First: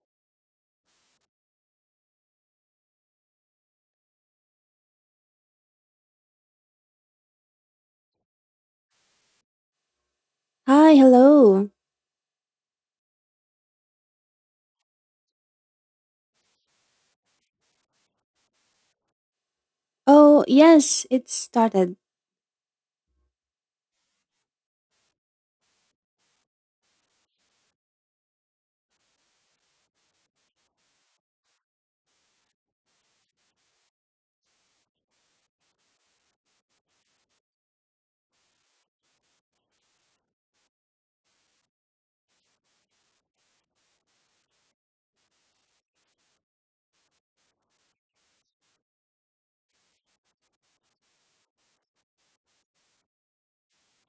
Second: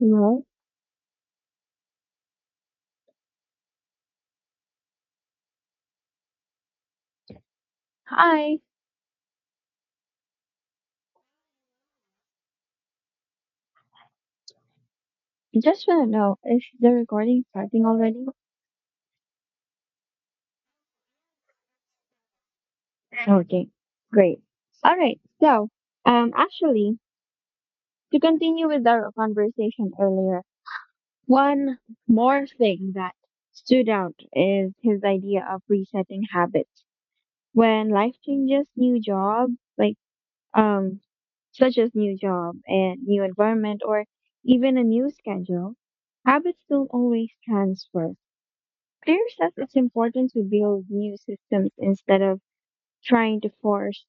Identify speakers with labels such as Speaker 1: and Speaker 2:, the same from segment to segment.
Speaker 1: Hello. Hi.
Speaker 2: Hi, hello.
Speaker 1: Just want to know, is the recording starting already?
Speaker 2: Oh, yes, it started.
Speaker 1: Okay. Great. All right. So, um, actually, to continue with our conversation earlier, one more thing that stood out is his idea of resetting habits. When life changes, new job, like, um, such as new job and new environment or even a new schedule, habits don't always transfer. Clear says it's important to build new systems instead of trying to force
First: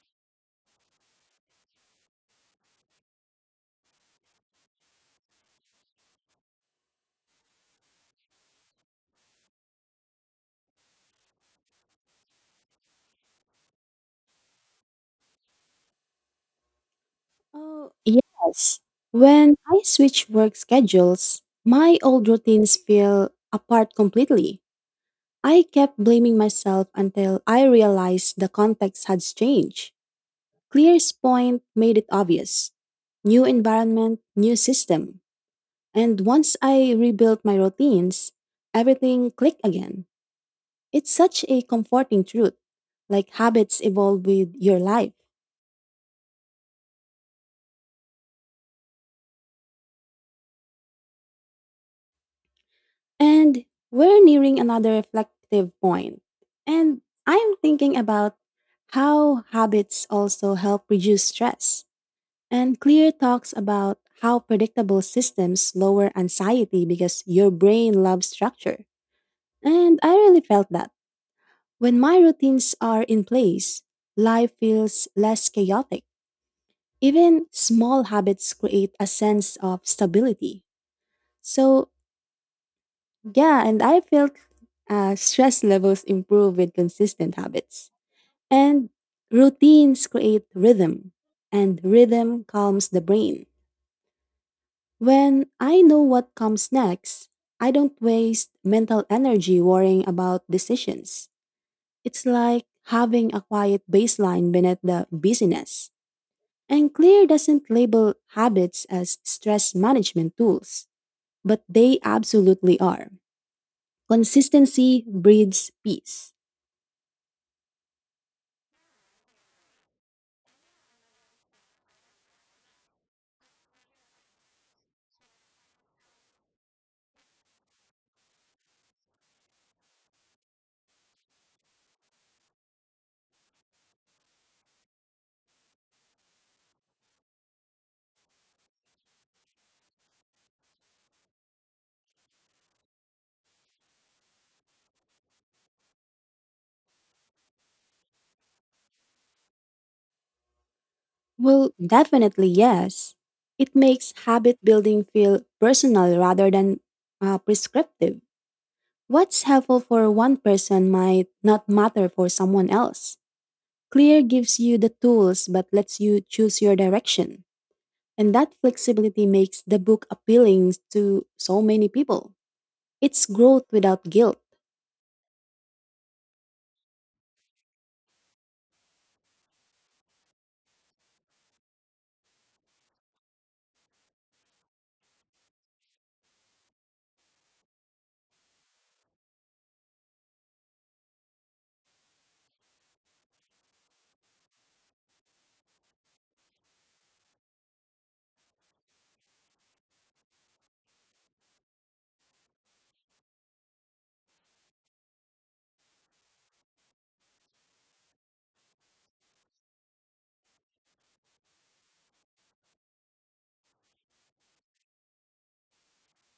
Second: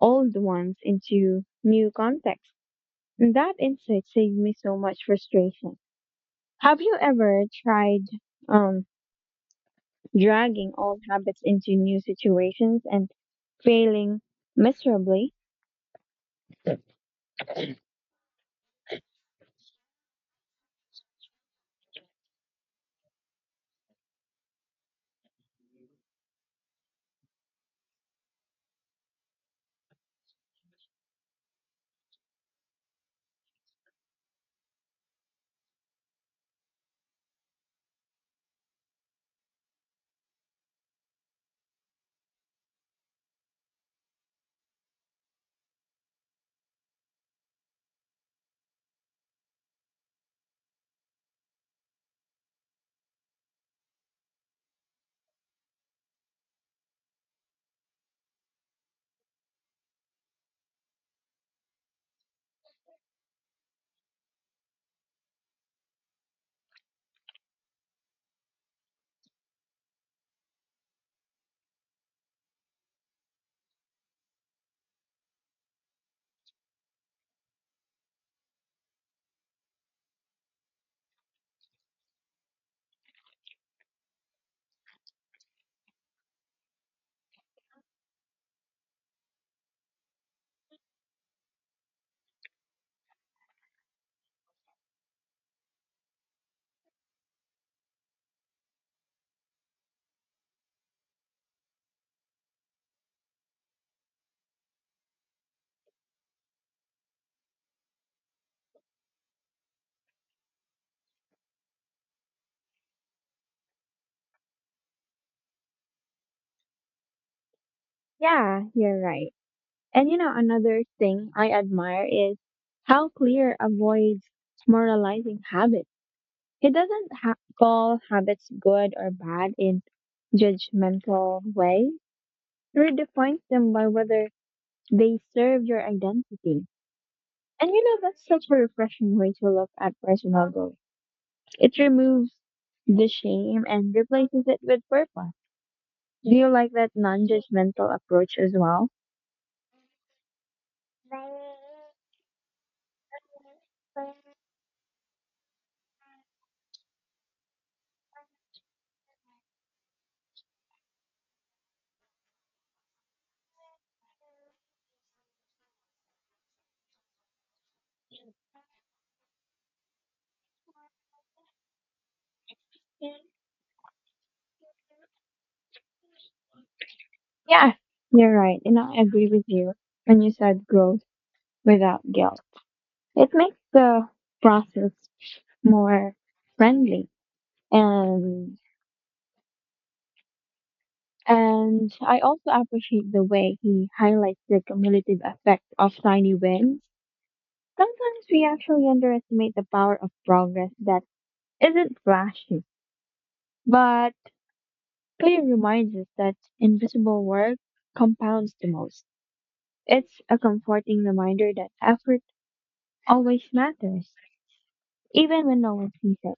Speaker 1: old ones into new contexts. And that insight saved me so much frustration. Have you ever tried um, dragging old habits into new situations and failing miserably?
Speaker 2: Oh, yes. When I switch work schedules, my old routines fell apart completely. I kept blaming myself until I realized the context had changed. Clear's point made it obvious. New environment, new system. And once I rebuilt my routines, everything clicked again. It's such a comforting truth, like habits evolve with your life. And we're nearing another reflective point. And I'm thinking about how habits also help reduce stress. And Clear talks about how predictable systems lower anxiety because your brain loves structure. And I really felt that. When my routines are in place, life feels less chaotic. Even small habits create a sense of stability. So Yeah, and I felt stress levels improve with consistent habits. And routines create rhythm, and rhythm calms the brain. When I know what comes next, I don't waste mental energy worrying about decisions. It's like having a quiet baseline beneath the busyness. And Clear doesn't label habits as stress management tools, but they absolutely are. Consistency breeds peace.
Speaker 1: Yeah, you're right. And you know, another thing I admire is how Clear avoids moralizing habits. He doesn't ha- call habits good or bad in judgmental way. He redefines them by whether they serve your identity. And you know, that's such a refreshing way to look at personal growth. It removes the shame and replaces it with purpose. Do you like that non-judgmental approach as well?
Speaker 2: Well, definitely yes. It makes habit building feel personal rather than prescriptive. What's helpful for one person might not matter for someone else. Clear gives you the tools but lets you choose your direction. And that flexibility makes the book appealing to so many people. It's growth without guilt.
Speaker 1: Yeah, you're right. And I agree with you when you said growth without guilt. It makes the process more friendly and. And I also appreciate the way he highlights the cumulative effect of tiny wins. Sometimes we actually underestimate the power of progress that isn't flashy, but Clay reminds us that invisible work compounds the most. It's a comforting reminder that effort always matters, even when no one sees it.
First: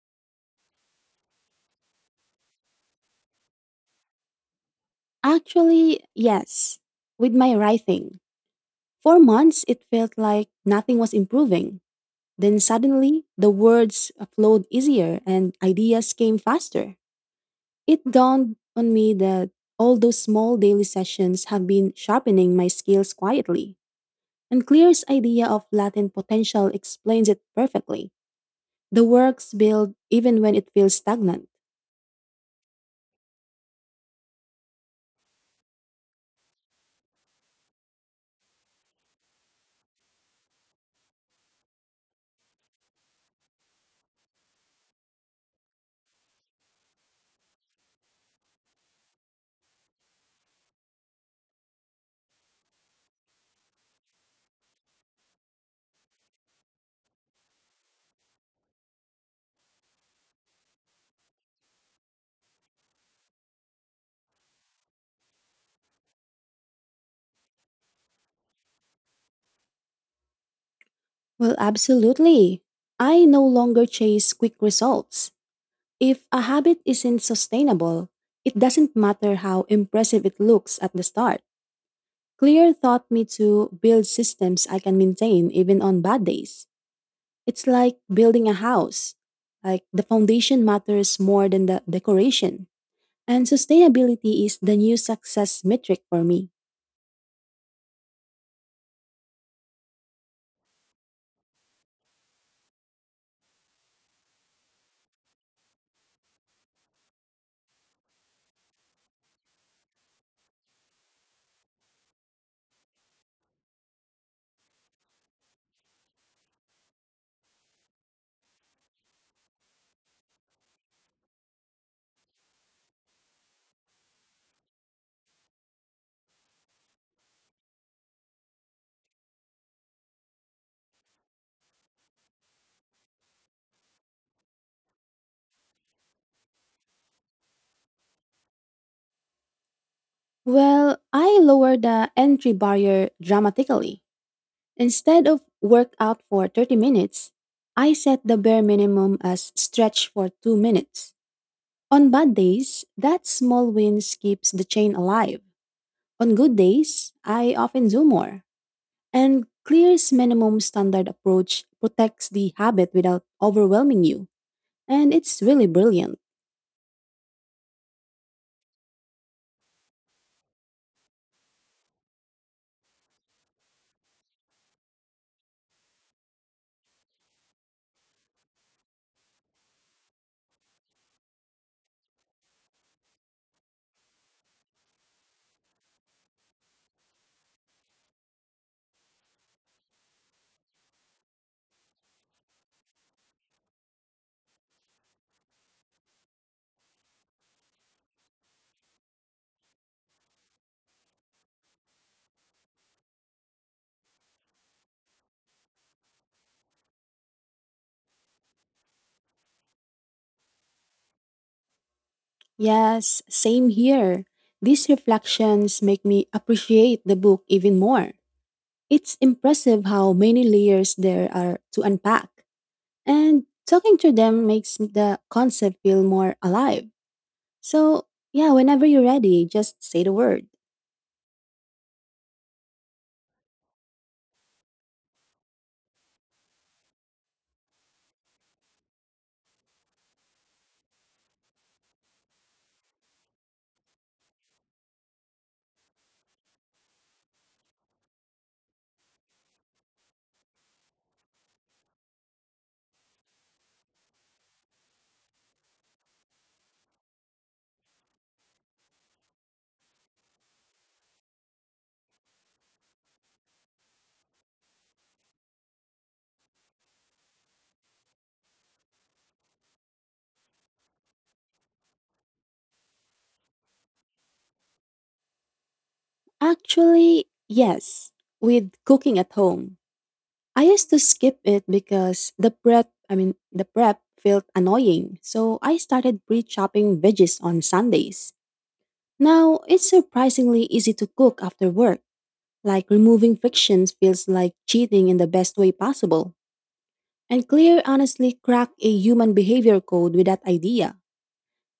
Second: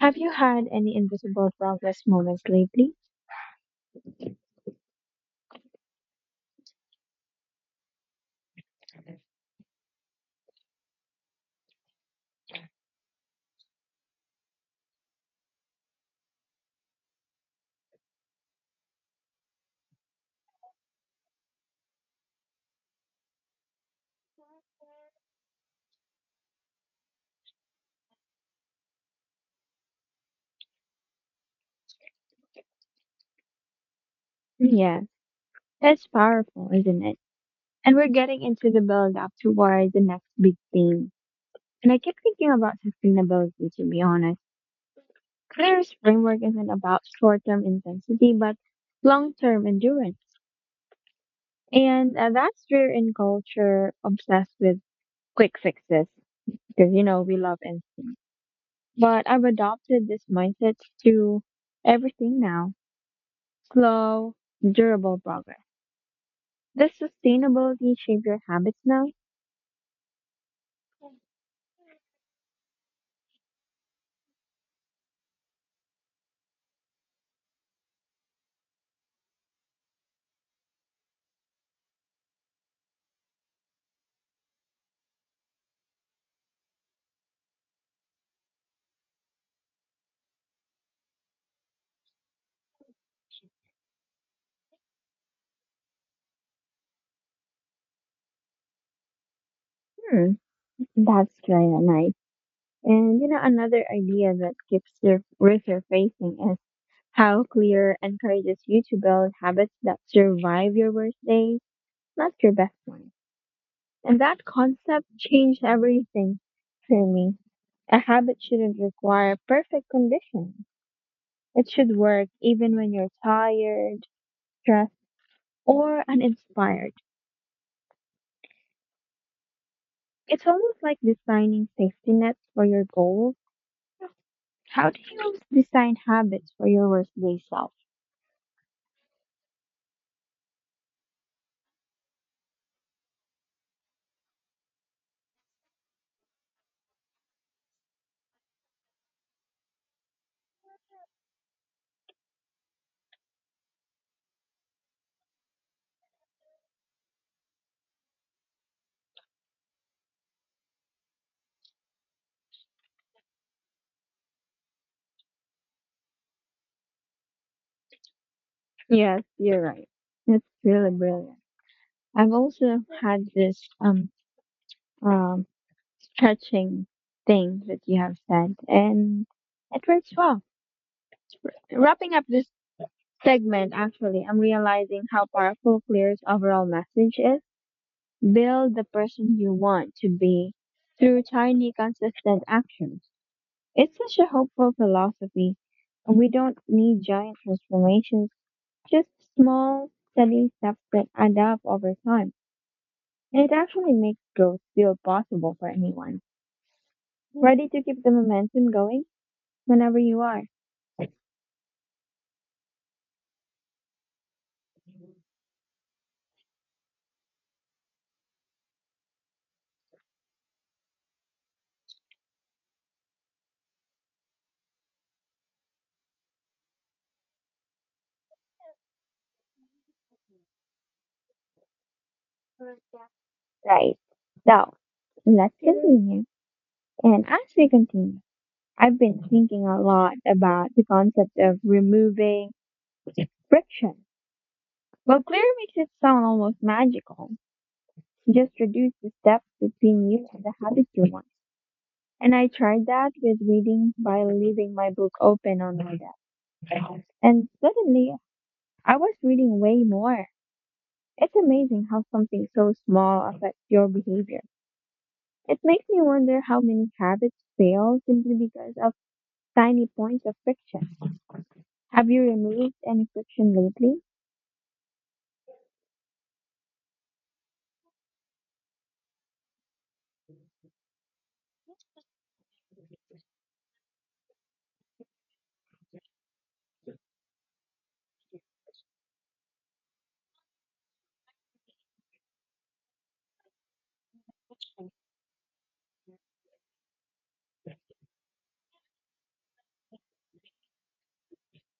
Speaker 1: Have you had any invisible progress moments lately?
Speaker 2: Actually, yes. With my writing, for months it felt like nothing was improving. Then suddenly, the words flowed easier and ideas came faster. It dawned on me that all those small daily sessions have been sharpening my skills quietly. And Clear's idea of latent potential explains it perfectly. The works build even when it feels stagnant.
Speaker 1: Yeah, it's powerful, isn't it? And we're getting into the build up toward the next big thing. And I keep thinking about sustainability, to be honest. Clear's framework isn't about short term intensity, but long term endurance. And that's rare in culture obsessed with quick fixes because, you know, we love it. But I've adopted this mindset to everything now, slow, durable progress. Does sustainability shape your habits now?
Speaker 2: Well, absolutely. I no longer chase quick results. If a habit isn't sustainable, it doesn't matter how impressive it looks at the start. Clear taught me to build systems I can maintain even on bad days. It's like building a house. Like the foundation matters more than the decoration. And sustainability is the new success metric for me.
Speaker 1: Hmm, that's kind of nice. And, you know, another idea that keeps sur- resurfacing is how Clear encourages you to build habits that survive your worst days, not your best ones. And that concept changed everything for me. A habit shouldn't require perfect conditions. It should work even when you're tired, stressed, or uninspired. It's almost like designing safety nets for your goals. How do you design habits for your worst day self?
Speaker 2: Well, I lower the entry barrier dramatically. Instead of work out for 30 minutes, I set the bare minimum as stretch for 2 minutes. On bad days, that small wins keeps the chain alive. On good days, I often do more. And Clear's minimum standard approach protects the habit without overwhelming you. And it's really brilliant.
Speaker 1: Yes, you're right. That's really brilliant. I've also had this um, stretching thing that you have said, and it works well. Wrapping up this segment, actually, I'm realizing how powerful Clear's overall message is. Build the person you want to be through tiny, consistent actions. It's such a hopeful philosophy. We don't need giant transformations, just small, steady steps that add up over time. And it actually makes growth feel possible for anyone. Ready to keep the momentum going? Whenever you are.
Speaker 2: Yes, same here. These reflections make me appreciate the book even more. It's impressive how many layers there are to unpack. And talking to them makes the concept feel more alive. So, yeah, whenever you're ready, just say the word.
Speaker 1: Right. So let's continue. And as we continue, I've been thinking a lot about the concept of removing friction. Well, Clear makes it sound almost magical. Just reduce the steps between you and the habit you want. And I tried that with reading by leaving my book open on my desk. And suddenly, I was reading way more. It's amazing how something so small affects your behavior. It makes me wonder how many habits fail simply because of tiny points of friction. Have you removed any friction lately?
Speaker 2: Actually, yes, with cooking at home. I used to skip it because the prep felt annoying. So I started pre-chopping veggies on Sundays. Now, it's surprisingly easy to cook after work. Like removing frictions feels like cheating in the best way possible. And Clear honestly cracked a human behavior code with that idea.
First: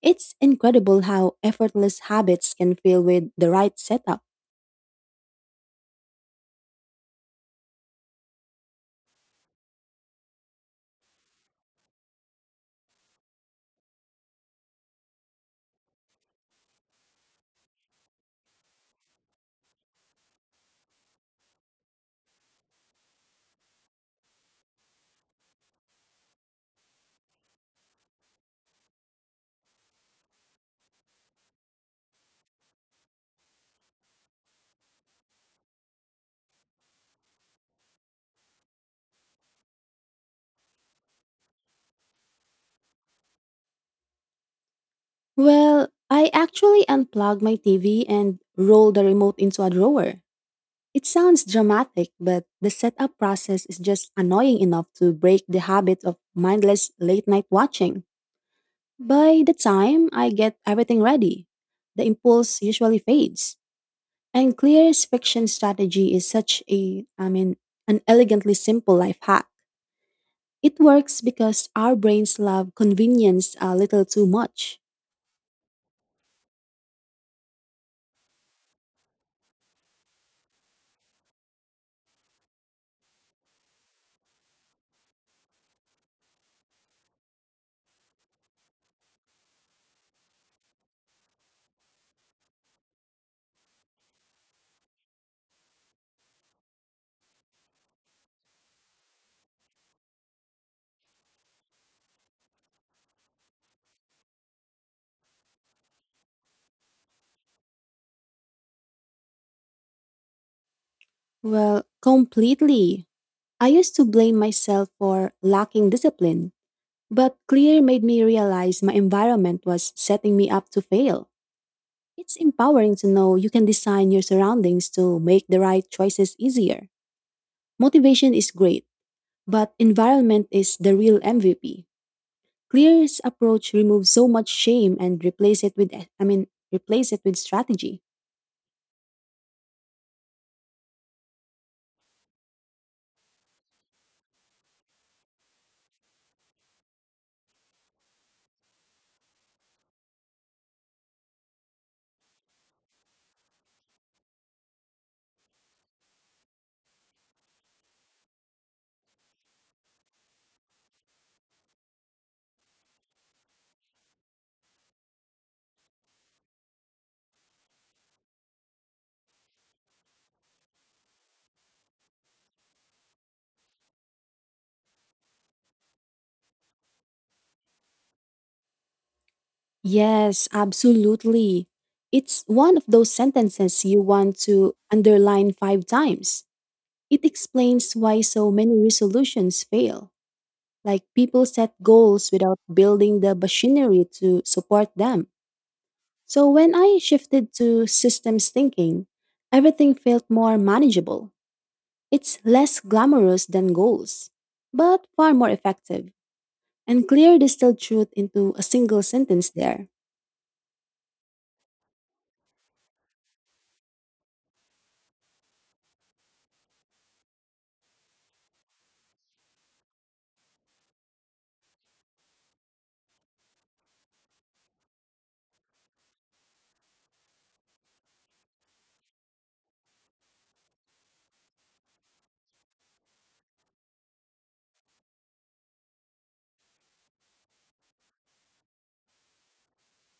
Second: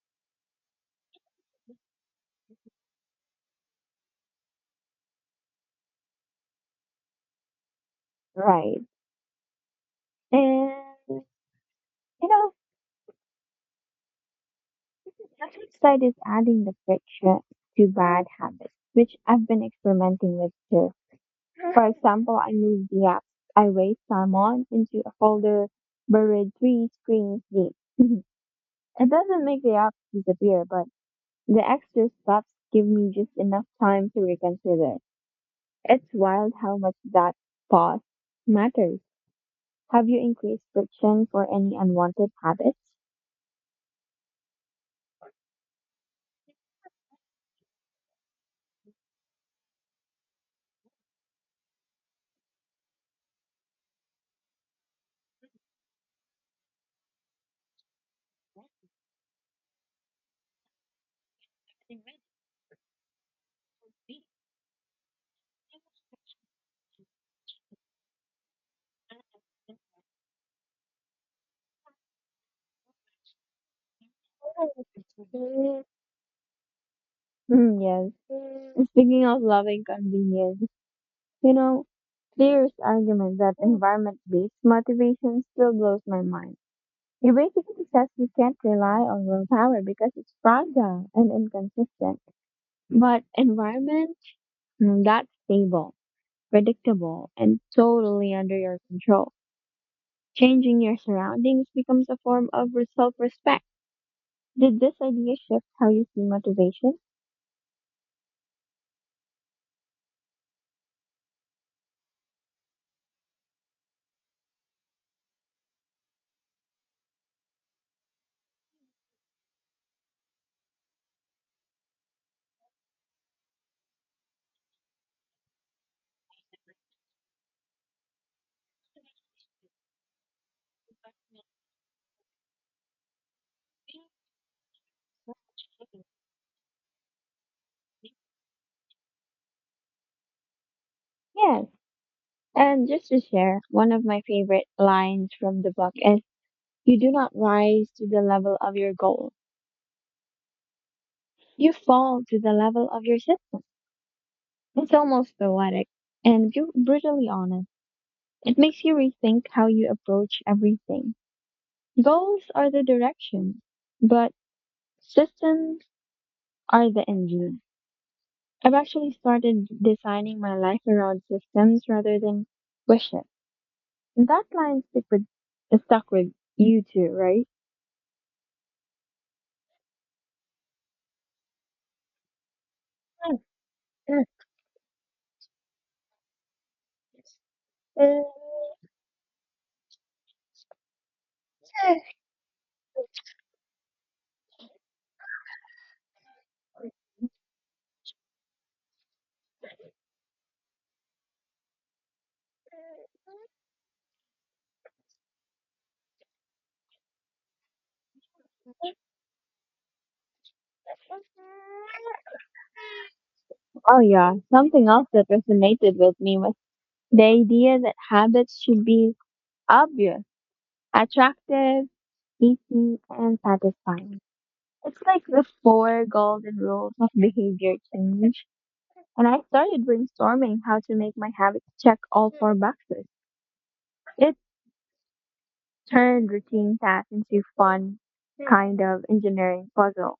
Speaker 2: It's incredible how effortless habits can feel with the right setup.
Speaker 1: Right. And you know, the flip side is adding the friction to bad habits, which I've been experimenting with too. For example, I moved the app I waste time on into a folder buried three screens deep. It doesn't make the app disappear, but the extra steps give me just enough time to reconsider. It's wild how much that pause matters. Have you increased friction for any unwanted habits?
Speaker 2: Well, I actually unplugged my TV and rolled the remote into a drawer. It sounds dramatic, but the setup process is just annoying enough to break the habit of mindless late night watching. By the time I get everything ready, the impulse usually fades. And Clear's fiction strategy is such an elegantly simple life hack. It works because our brains love convenience a little too much.
Speaker 1: Hmm, yes. Mm. Speaking of loving convenience, you know, Clear's argument that environment-based motivation still blows my mind. It basically says we can't rely on willpower because it's fragile and inconsistent. But environment, mm, that's stable, predictable, and totally under your control. Changing your surroundings becomes a form of self-respect. Did this idea shift how you see motivation?
Speaker 2: Well, completely. I used to blame myself for lacking discipline, but Clear made me realize my environment was setting me up to fail. It's empowering to know you can design your surroundings to make the right choices easier. Motivation is great, but environment is the real MVP. Clear's approach removes so much shame and replace it with strategy.
Speaker 1: Yes. And just to share, one of my favorite lines from the book is, you do not rise to the level of your goal. You fall to the level of your system. It's almost poetic and brutally honest. It makes you rethink how you approach everything. Goals are the direction, but systems are the engine. I've actually started designing my life around systems rather than wishes. And that line stick with is stuck with you too, right?
Speaker 2: Yes, absolutely. It's one of those sentences you want to underline 5 times. It explains why so many resolutions fail. Like people set goals without building the machinery to support them. So when I shifted to systems thinking, everything felt more manageable. It's less glamorous than goals, but far more effective. And clear distilled truth into a single sentence there.
Speaker 1: Oh, yeah. Something else that resonated with me was the idea that habits should be obvious, attractive, easy, and satisfying. It's like the four golden rules of behavior change. And I started brainstorming how to make my habits check all four boxes. It turn routine tasks into fun kind of engineering puzzle.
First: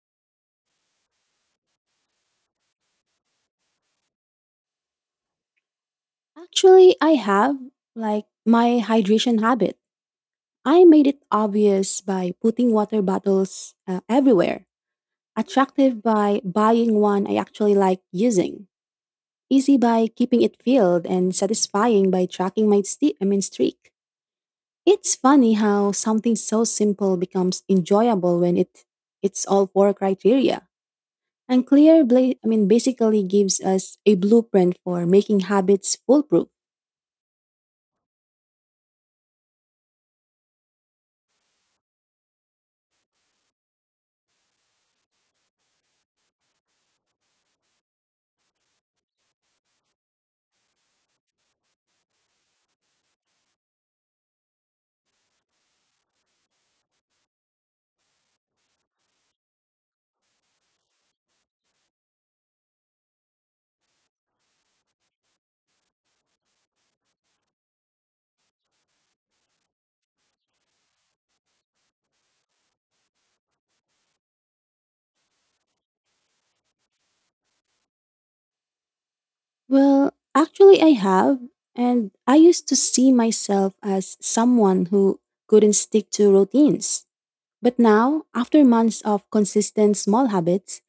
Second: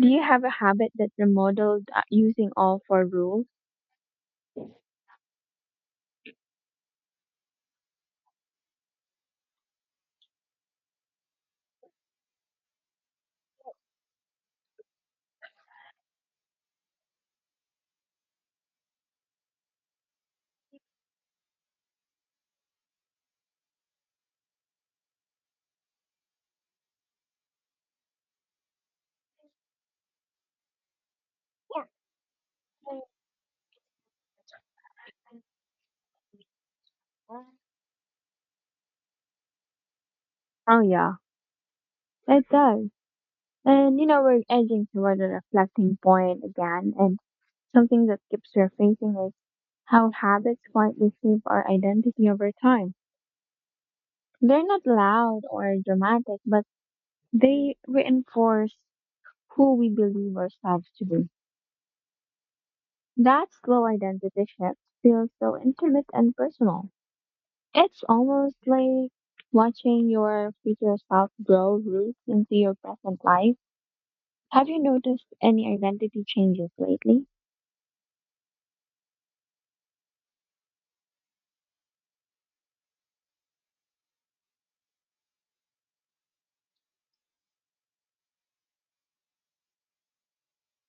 Speaker 1: Do you have a habit that remodeled using all four rules?
Speaker 2: Actually, I have, like my hydration habit. I made it obvious by putting water bottles everywhere. Attractive by buying one I actually like using. Easy by keeping it filled and satisfying by tracking my sti I mean streak. It's funny how something so simple becomes enjoyable when it's all four criteria. And clear basically gives us a blueprint for making habits foolproof.
Speaker 1: Oh yeah, it does. And you know, we're edging toward a reflecting point again, and something that keeps surfacing is how habits quietly shape our identity over time. They're not loud or dramatic, but they reinforce who we believe ourselves to be. That slow identity shift feels so intimate and personal. It's almost like watching your future self grow roots into your present life. Have you noticed any identity changes lately?
Speaker 2: Well, actually I have, and I used to see myself as someone who couldn't stick to routines. But now, after months of consistent small habits,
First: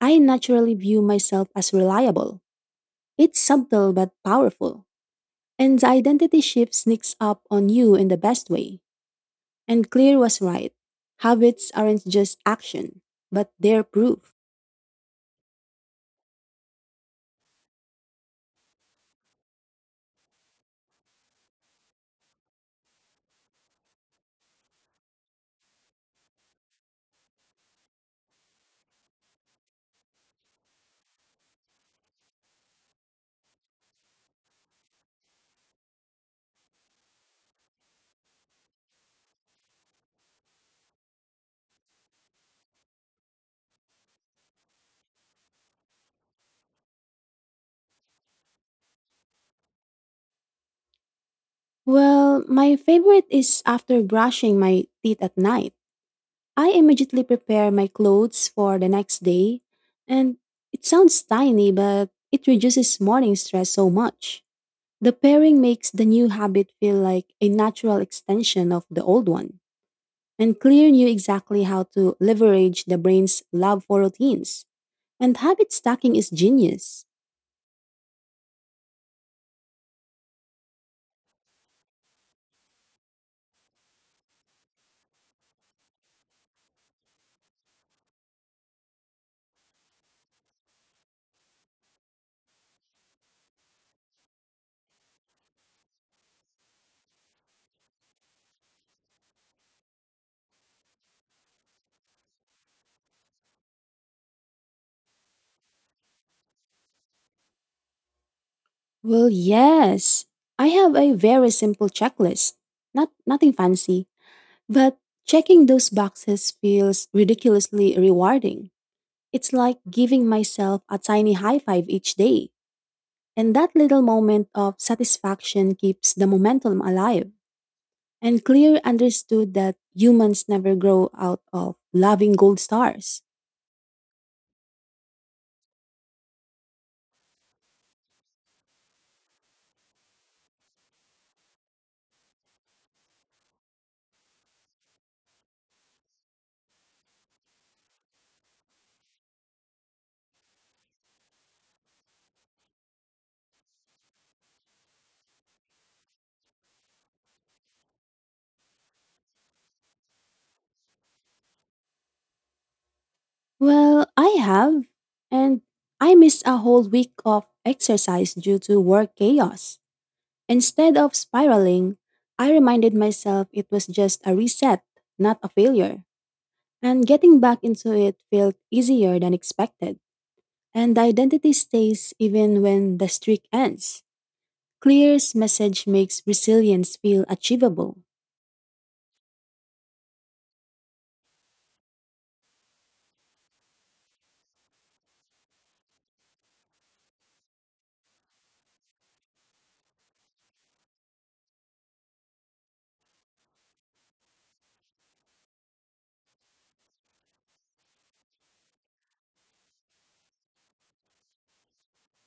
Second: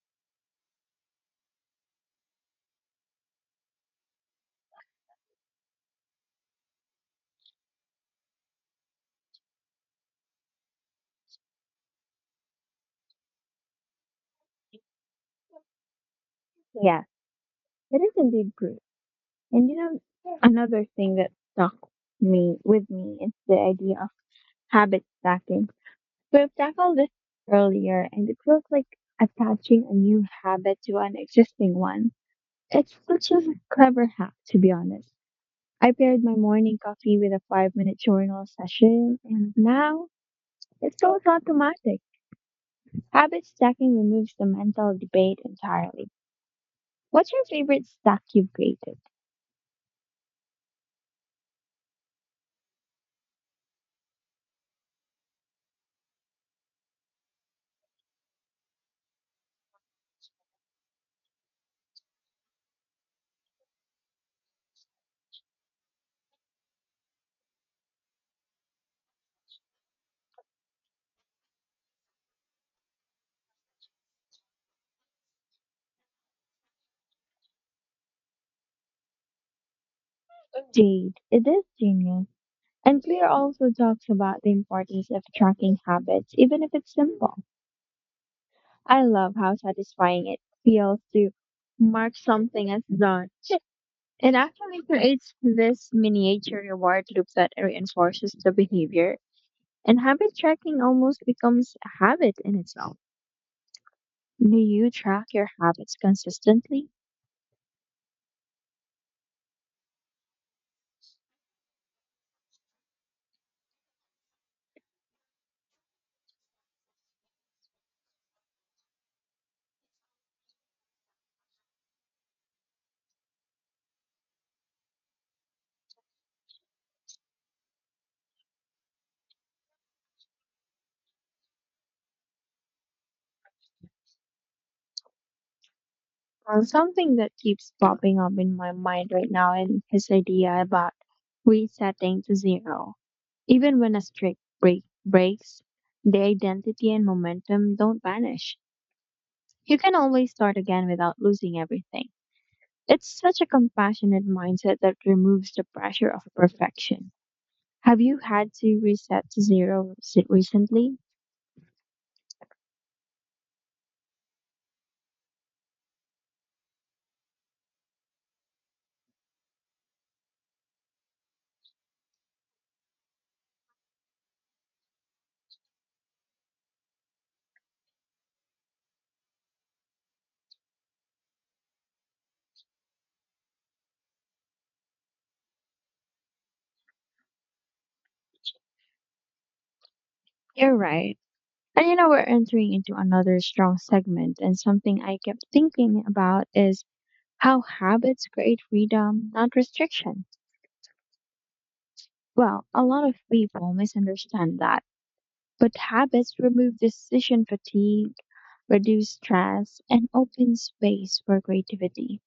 Speaker 2: I naturally view myself as reliable. It's subtle but powerful. And the identity shift sneaks up on you in the best way. And Clear was right. Habits aren't just action, but they're proof.
Speaker 1: Yes, it is indeed true. And you know, another thing that stuck me with me is the idea of habit stacking. We've tackled this earlier, and it feels like attaching a new habit to an existing one. It's such a clever hack, to be honest. I paired my morning coffee with a 5 minute journal session, and now it's so automatic. Habit stacking removes the mental debate entirely. What's your favorite stack you've created?
Speaker 2: Well, my favorite is after brushing my teeth at night. I immediately prepare my clothes for the next day. And it sounds tiny, but it reduces morning stress so much. The pairing makes the new habit feel like a natural extension of the old one. And Clear knew exactly how to leverage the brain's love for routines. And habit stacking is genius.
Speaker 1: Jade. It is genius. And Clear also talks about the importance of tracking habits, even if it's simple. I love how satisfying it feels to mark something as done. It actually creates this miniature reward loop that reinforces the behavior, and habit tracking almost becomes a habit in itself. Do you track your habits consistently?
Speaker 2: Well, yes. I have a very simple checklist. Not nothing fancy, but checking those boxes feels ridiculously rewarding. It's like giving myself a tiny high five each day, and that little moment of satisfaction keeps the momentum alive. And Clear understood that humans never grow out of loving gold stars.
Speaker 1: Well, something that keeps popping up in my mind right now is his idea about resetting to zero. Even when a streak breaks, the identity and momentum don't vanish. You can always start again without losing everything. It's such a compassionate mindset that removes the pressure of perfection. Have you had to reset to zero recently?
Speaker 2: Well, I have. And I missed a whole week of exercise due to work chaos. Instead of spiraling, I reminded myself it was just a reset, not a failure. And getting back into it felt easier than expected. And the identity stays even when the streak ends. Clear's message makes resilience feel achievable.
Speaker 1: You're right. And you know, we're entering into another strong segment, and something I kept thinking about is how habits create freedom, not restriction. Well, a lot of people misunderstand that, but habits remove decision fatigue, reduce stress, and open space for creativity.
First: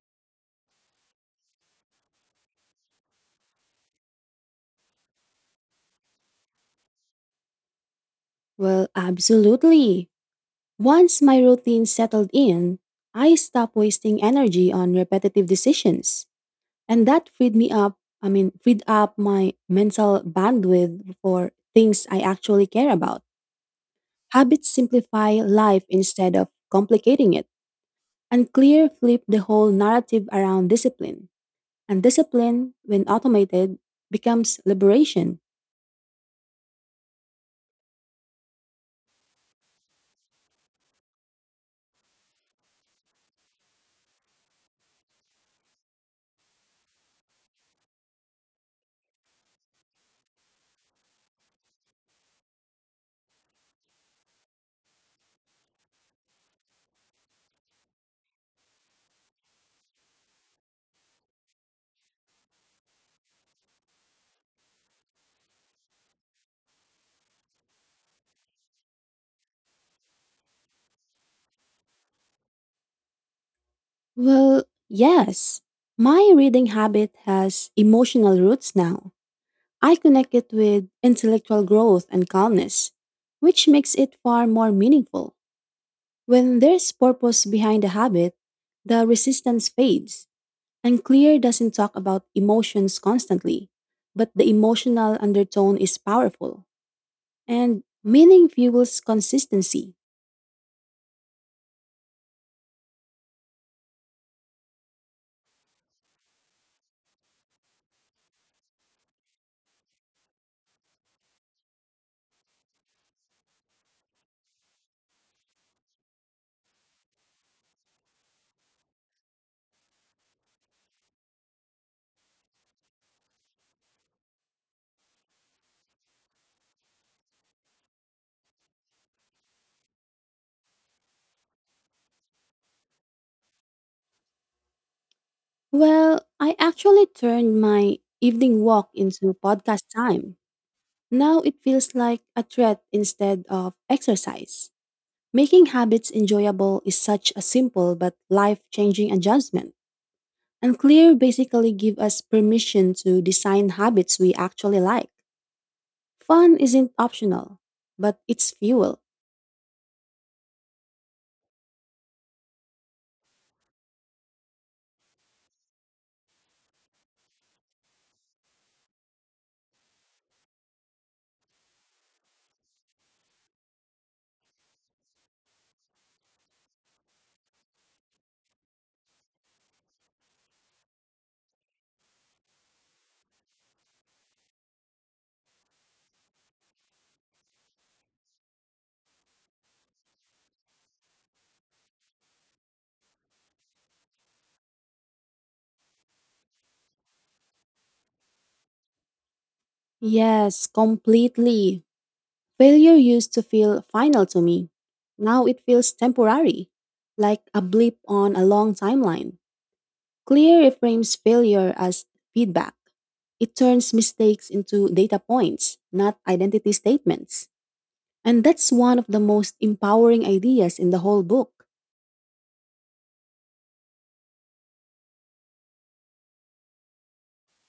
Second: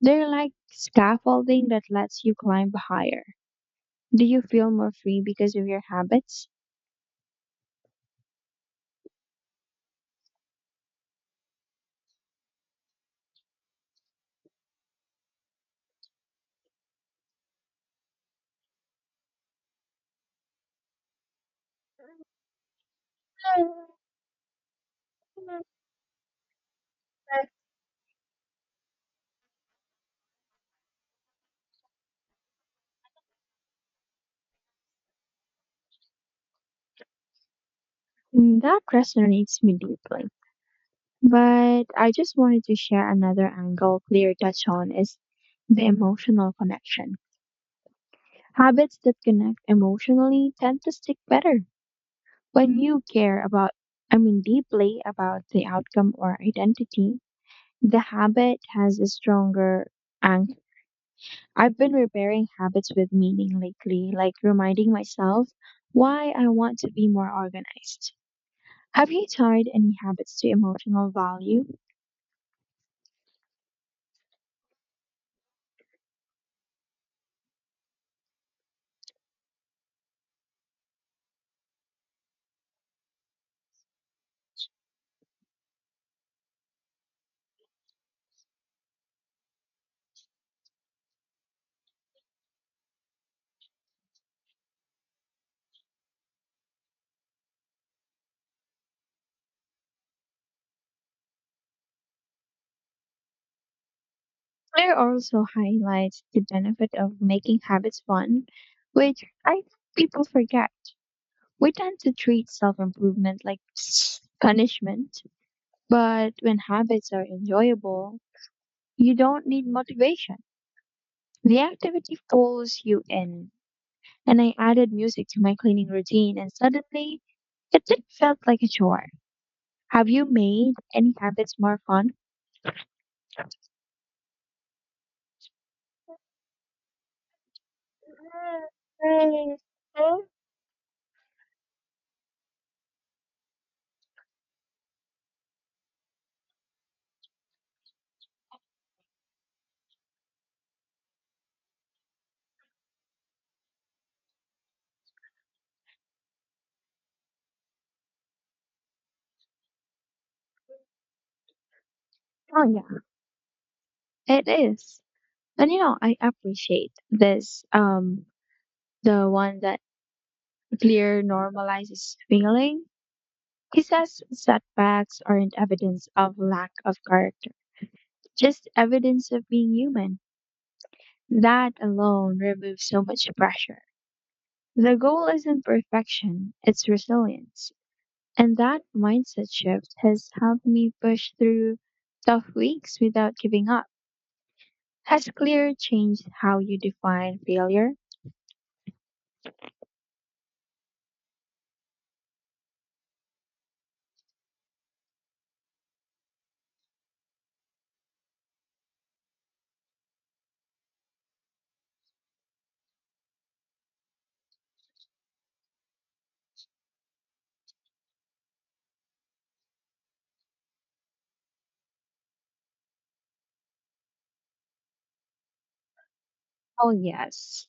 Speaker 1: They're like scaffolding that lets you climb higher. Do you feel more free because of your habits?
Speaker 2: Well, absolutely. Once my routine settled in, I stopped wasting energy on repetitive decisions, and that freed me up, I mean, freed up my mental bandwidth for things I actually care about. Habits simplify life instead of complicating it, and clear flip the whole narrative around discipline. And discipline, when automated, becomes liberation.
Speaker 1: Mm, that resonates me deeply. But I just wanted to share another angle Clear touch on is the emotional connection. Habits that connect emotionally tend to stick better. When you care about, I mean, deeply about the outcome or identity, the habit has a stronger anchor. I've been repairing habits with meaning lately, like reminding myself why I want to be more organized. Have you tied any habits to emotional value?
Speaker 2: Well, yes, my reading habit has emotional roots now. I connect it with intellectual growth and calmness, which makes it far more meaningful. When there's purpose behind a habit, the resistance fades, and Clear doesn't talk about emotions constantly, but the emotional undertone is powerful, and meaning fuels consistency.
Speaker 1: Claire also highlights the benefit of making habits fun, which I think people forget. We tend to treat self improvement like punishment, but when habits are enjoyable, you don't need motivation. The activity pulls you in. And I added music to my cleaning routine, and suddenly it didn't felt like a chore. Have you made any habits more fun?
Speaker 2: Well, I actually turned my evening walk into podcast time. Now it feels like a threat instead of exercise. Making habits enjoyable is such a simple but life changing adjustment. And Clear basically give us permission to design habits we actually like. Fun isn't optional, but it's fuel.
Speaker 1: Oh yeah, it is. And you know, I appreciate this. The one that Clear normalizes feeling. He says setbacks aren't evidence of lack of character, just evidence of being human. That alone removes so much pressure. The goal isn't perfection, it's resilience. And that mindset shift has helped me push through tough weeks without giving up. Has Clear changed how you define failure?
Speaker 2: Yes, completely. Failure used to feel final to me. Now it feels temporary, like a blip on a long timeline. Clear reframes failure as feedback. It turns mistakes into data points, not identity statements. And that's one of the most empowering ideas in the whole book.
Speaker 1: Oh, yes.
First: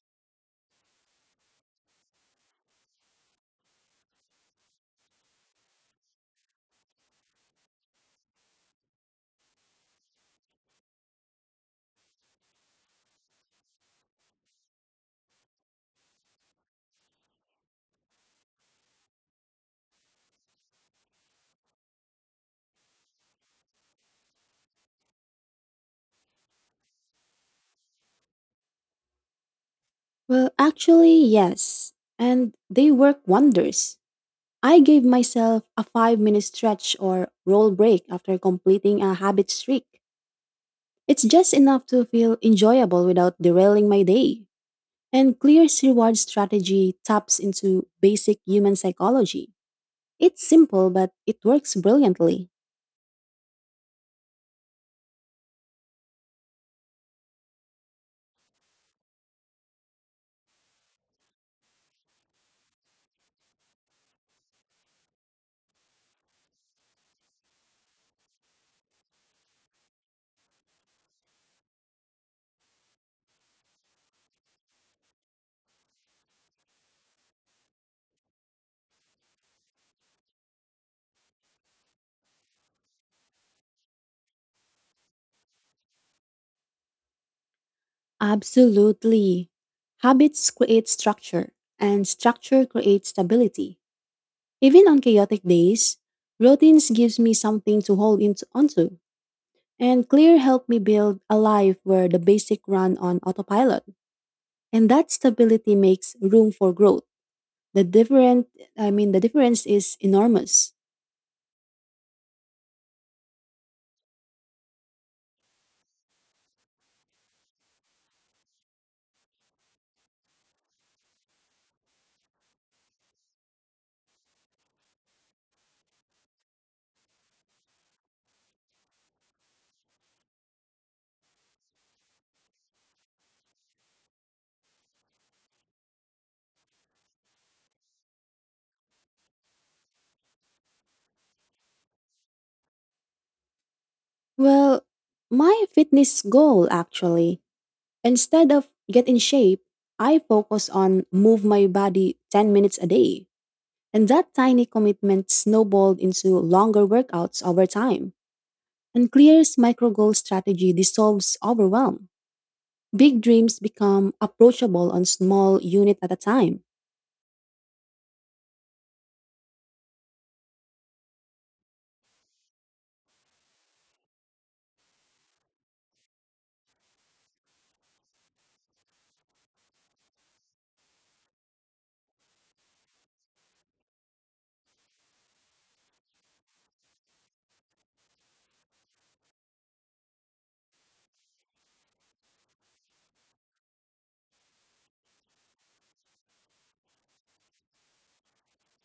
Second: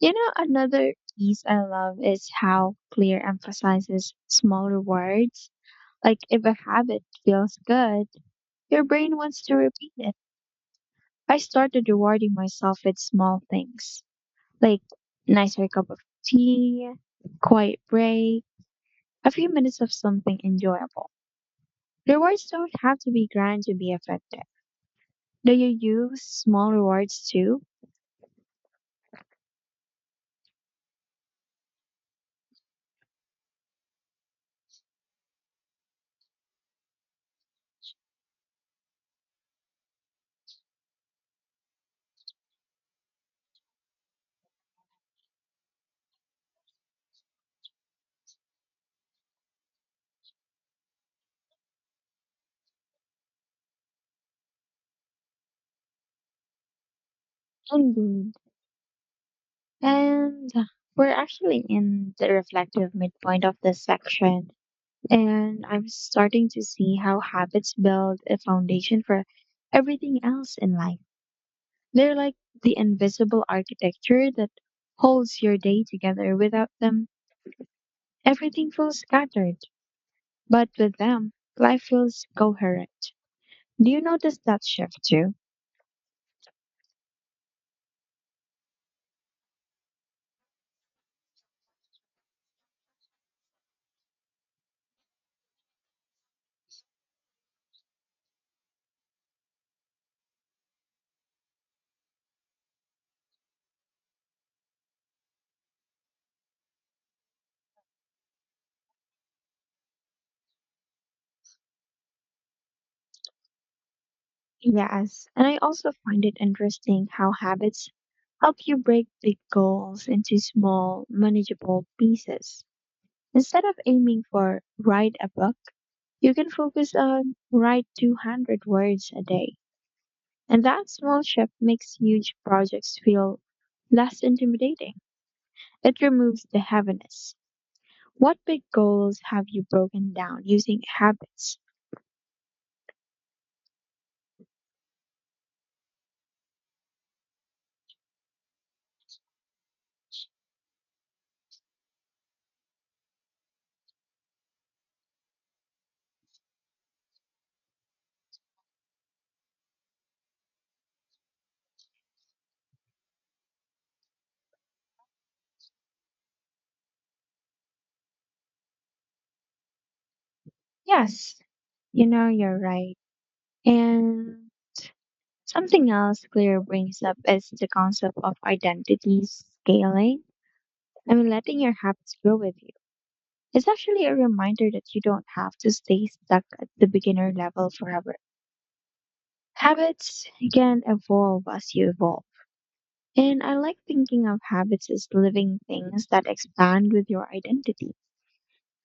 Speaker 1: You know, another piece I love is how Clear emphasizes small rewards. Like if a habit feels good, your brain wants to repeat it. I started rewarding myself with small things, like nicer cup of tea, quiet break, a few minutes of something enjoyable. Rewards don't have to be grand to be effective. Do you use small rewards too?
Speaker 2: Well, actually, yes. And they work wonders. I gave myself a 5 minute stretch or roll break after completing a habit streak. It's just enough to feel enjoyable without derailing my day. And Clear's reward strategy taps into basic human psychology. It's simple, but it works brilliantly.
Speaker 1: Indeed. And we're actually in the reflective midpoint of this section, and I'm starting to see how habits build a foundation for everything else in life. They're like the invisible architecture that holds your day together. Without them, everything feels scattered. But with them, life feels coherent. Do you notice that shift too?
Speaker 2: Absolutely. Habits create structure, and structure creates stability. Even on chaotic days, routines gives me something to onto. And clear helped me build a life where the basic run on autopilot. And that stability makes room for growth. The different I mean the difference is enormous.
Speaker 1: Yes, and I also find it interesting how habits help you break big goals into small, manageable pieces. Instead of aiming for write a book, you can focus on write 200 words a day. And that small shift makes huge projects feel less intimidating. It removes the heaviness. What big goals have you broken down using habits?
Speaker 2: Well, my fitness goal actually, instead of get in shape, I focus on move my body 10 minutes a day. And that tiny commitment snowballed into longer workouts over time. And Clear's micro goal strategy dissolves overwhelm. Big dreams become approachable on small unit at a time.
Speaker 1: Yes, you know, you're right. And something else Claire brings up is the concept of identity scaling. I mean, letting your habits grow with you. It's actually a reminder that you don't have to stay stuck at the beginner level forever. Habits can evolve as you evolve. And I like thinking of habits as living things that expand with your identity.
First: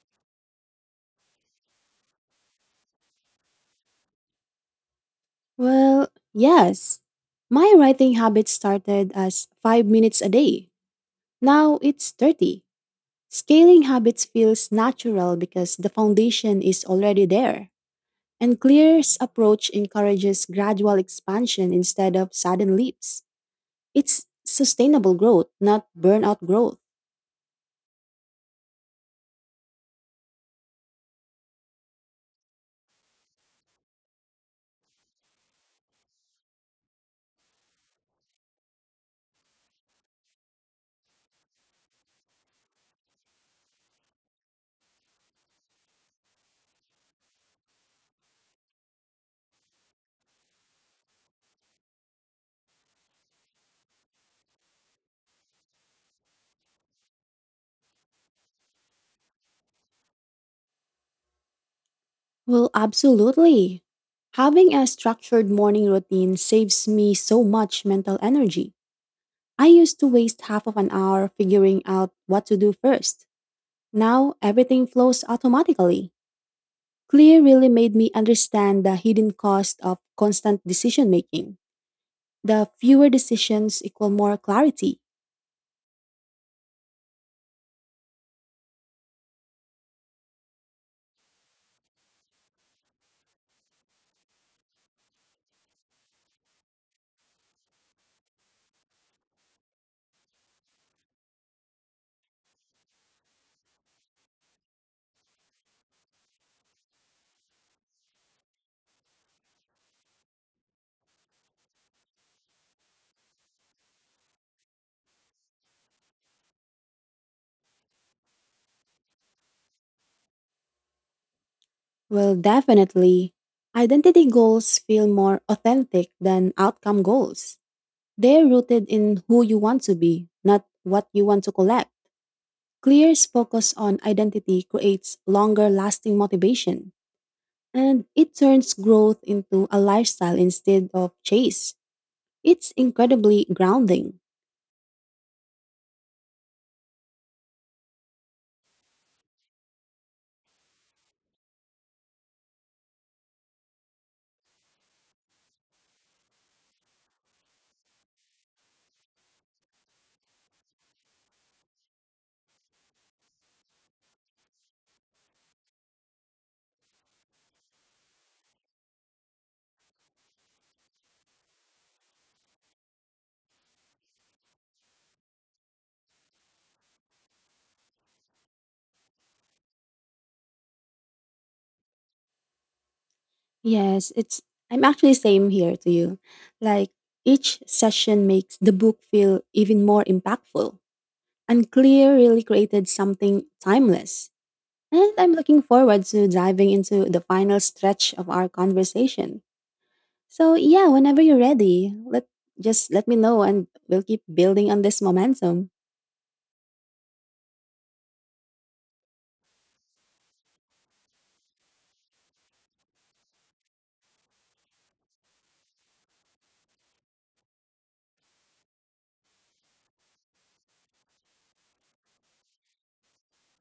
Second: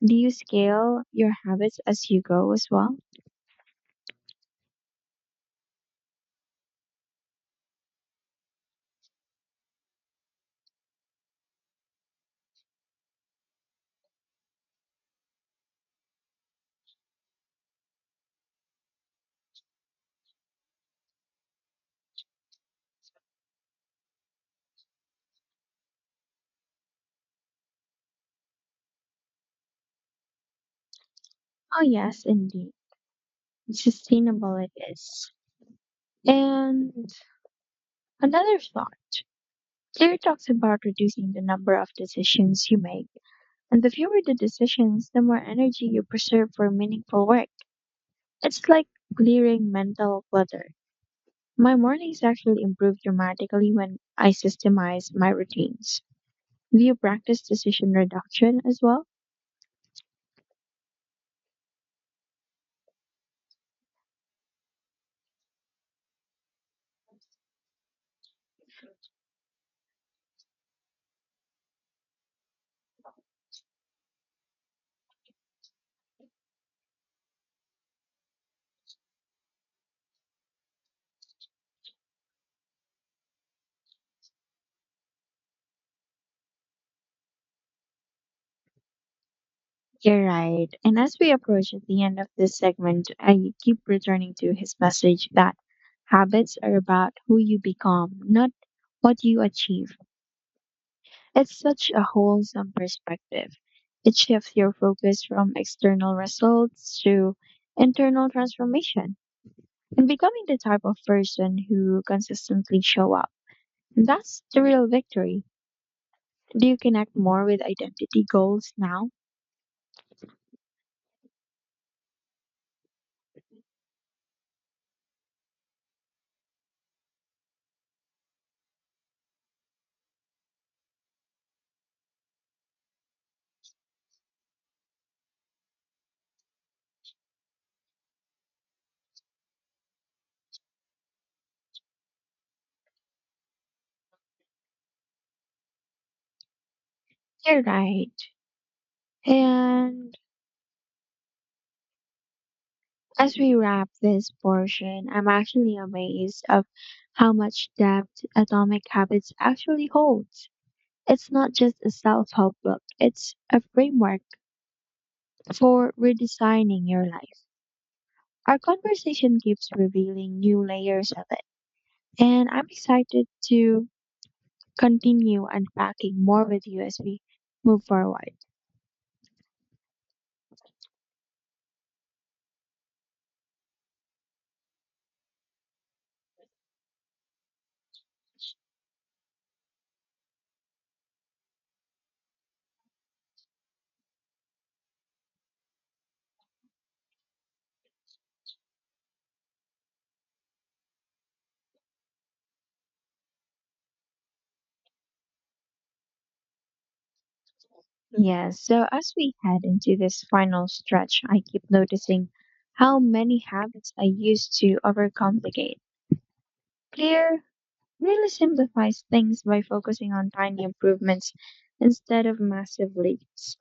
Speaker 1: Do you scale your habits as you go as well?
Speaker 2: Well, yes. My writing habit started as 5 minutes a day. Now it's 30. Scaling habits feels natural because the foundation is already there. And Clear's approach encourages gradual expansion instead of sudden leaps. It's sustainable growth, not burnout growth.
Speaker 1: Oh, yes, indeed. Sustainable it is. And another thought. Claire talks about reducing the number of decisions you make. And the fewer the decisions, the more energy you preserve for meaningful work. It's like clearing mental clutter. My mornings actually improve dramatically when I systemize my routines. Do you practice decision reduction as well?
Speaker 2: Well, absolutely. Having a structured morning routine saves me so much mental energy. I used to waste half of an hour figuring out what to do first. Now everything flows automatically. Clear really made me understand the hidden cost of constant decision making. The fewer decisions equal more clarity.
Speaker 1: You're right. And as we approach at the end of this segment, I keep returning to his message that habits are about who you become, not what you achieve. It's such a wholesome perspective. It shifts your focus from external results to internal transformation and becoming the type of person who consistently show up. That's the real victory. Do you connect more with identity goals now?
Speaker 2: Well, definitely. Identity goals feel more authentic than outcome goals. They're rooted in who you want to be, not what you want to collect. Clear's focus on identity creates longer lasting motivation, and it turns growth into a lifestyle instead of chase. It's incredibly grounding.
Speaker 1: You're right. And as we wrap this portion, I'm actually amazed of how much depth Atomic Habits actually holds. It's not just a self-help book, it's a framework for redesigning your life. Our conversation keeps revealing new layers of it, and I'm excited to continue unpacking more with you as we move forward.
Speaker 2: Yes, it's I'm actually same here to you. Like each session makes the book feel even more impactful. And Clear really created something timeless. And I'm looking forward to diving into the final stretch of our conversation. So yeah, whenever you're ready, let just let me know and we'll keep building on this momentum.
Speaker 1: Yeah, so as we head into this final stretch, I keep noticing how many habits I used to overcomplicate. Clear really simplifies things by focusing on tiny improvements instead of massive leaps.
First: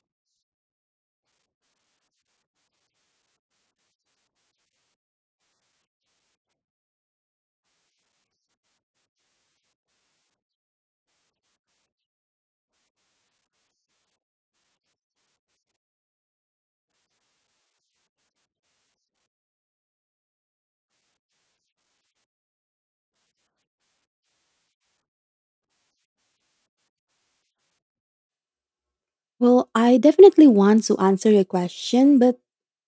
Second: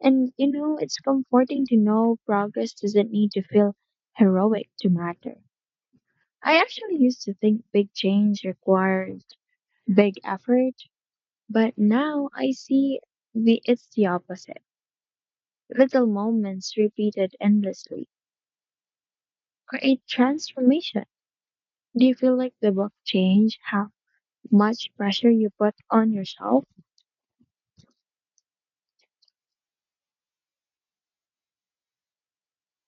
Speaker 1: And you know, it's comforting to know progress doesn't need to feel heroic to matter. I actually used to think big change required big effort, but now I see the it's the opposite. Little moments repeated endlessly create transformation. Do you feel like the book change how much pressure you put on yourself?
Speaker 2: Well, I definitely want to answer your question, but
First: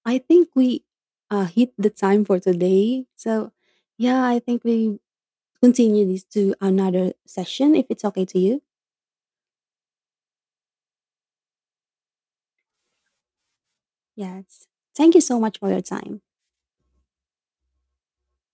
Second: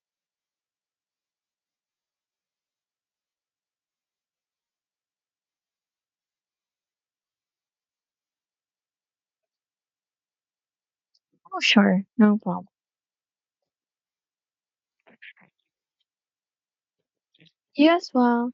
Speaker 2: I think we hit the time for today. So yeah, I think we continue this to another session if it's okay to you.
Speaker 1: Oh, sure, no problem.
Speaker 2: Yes. Thank you so much for your time.
Speaker 1: You as well.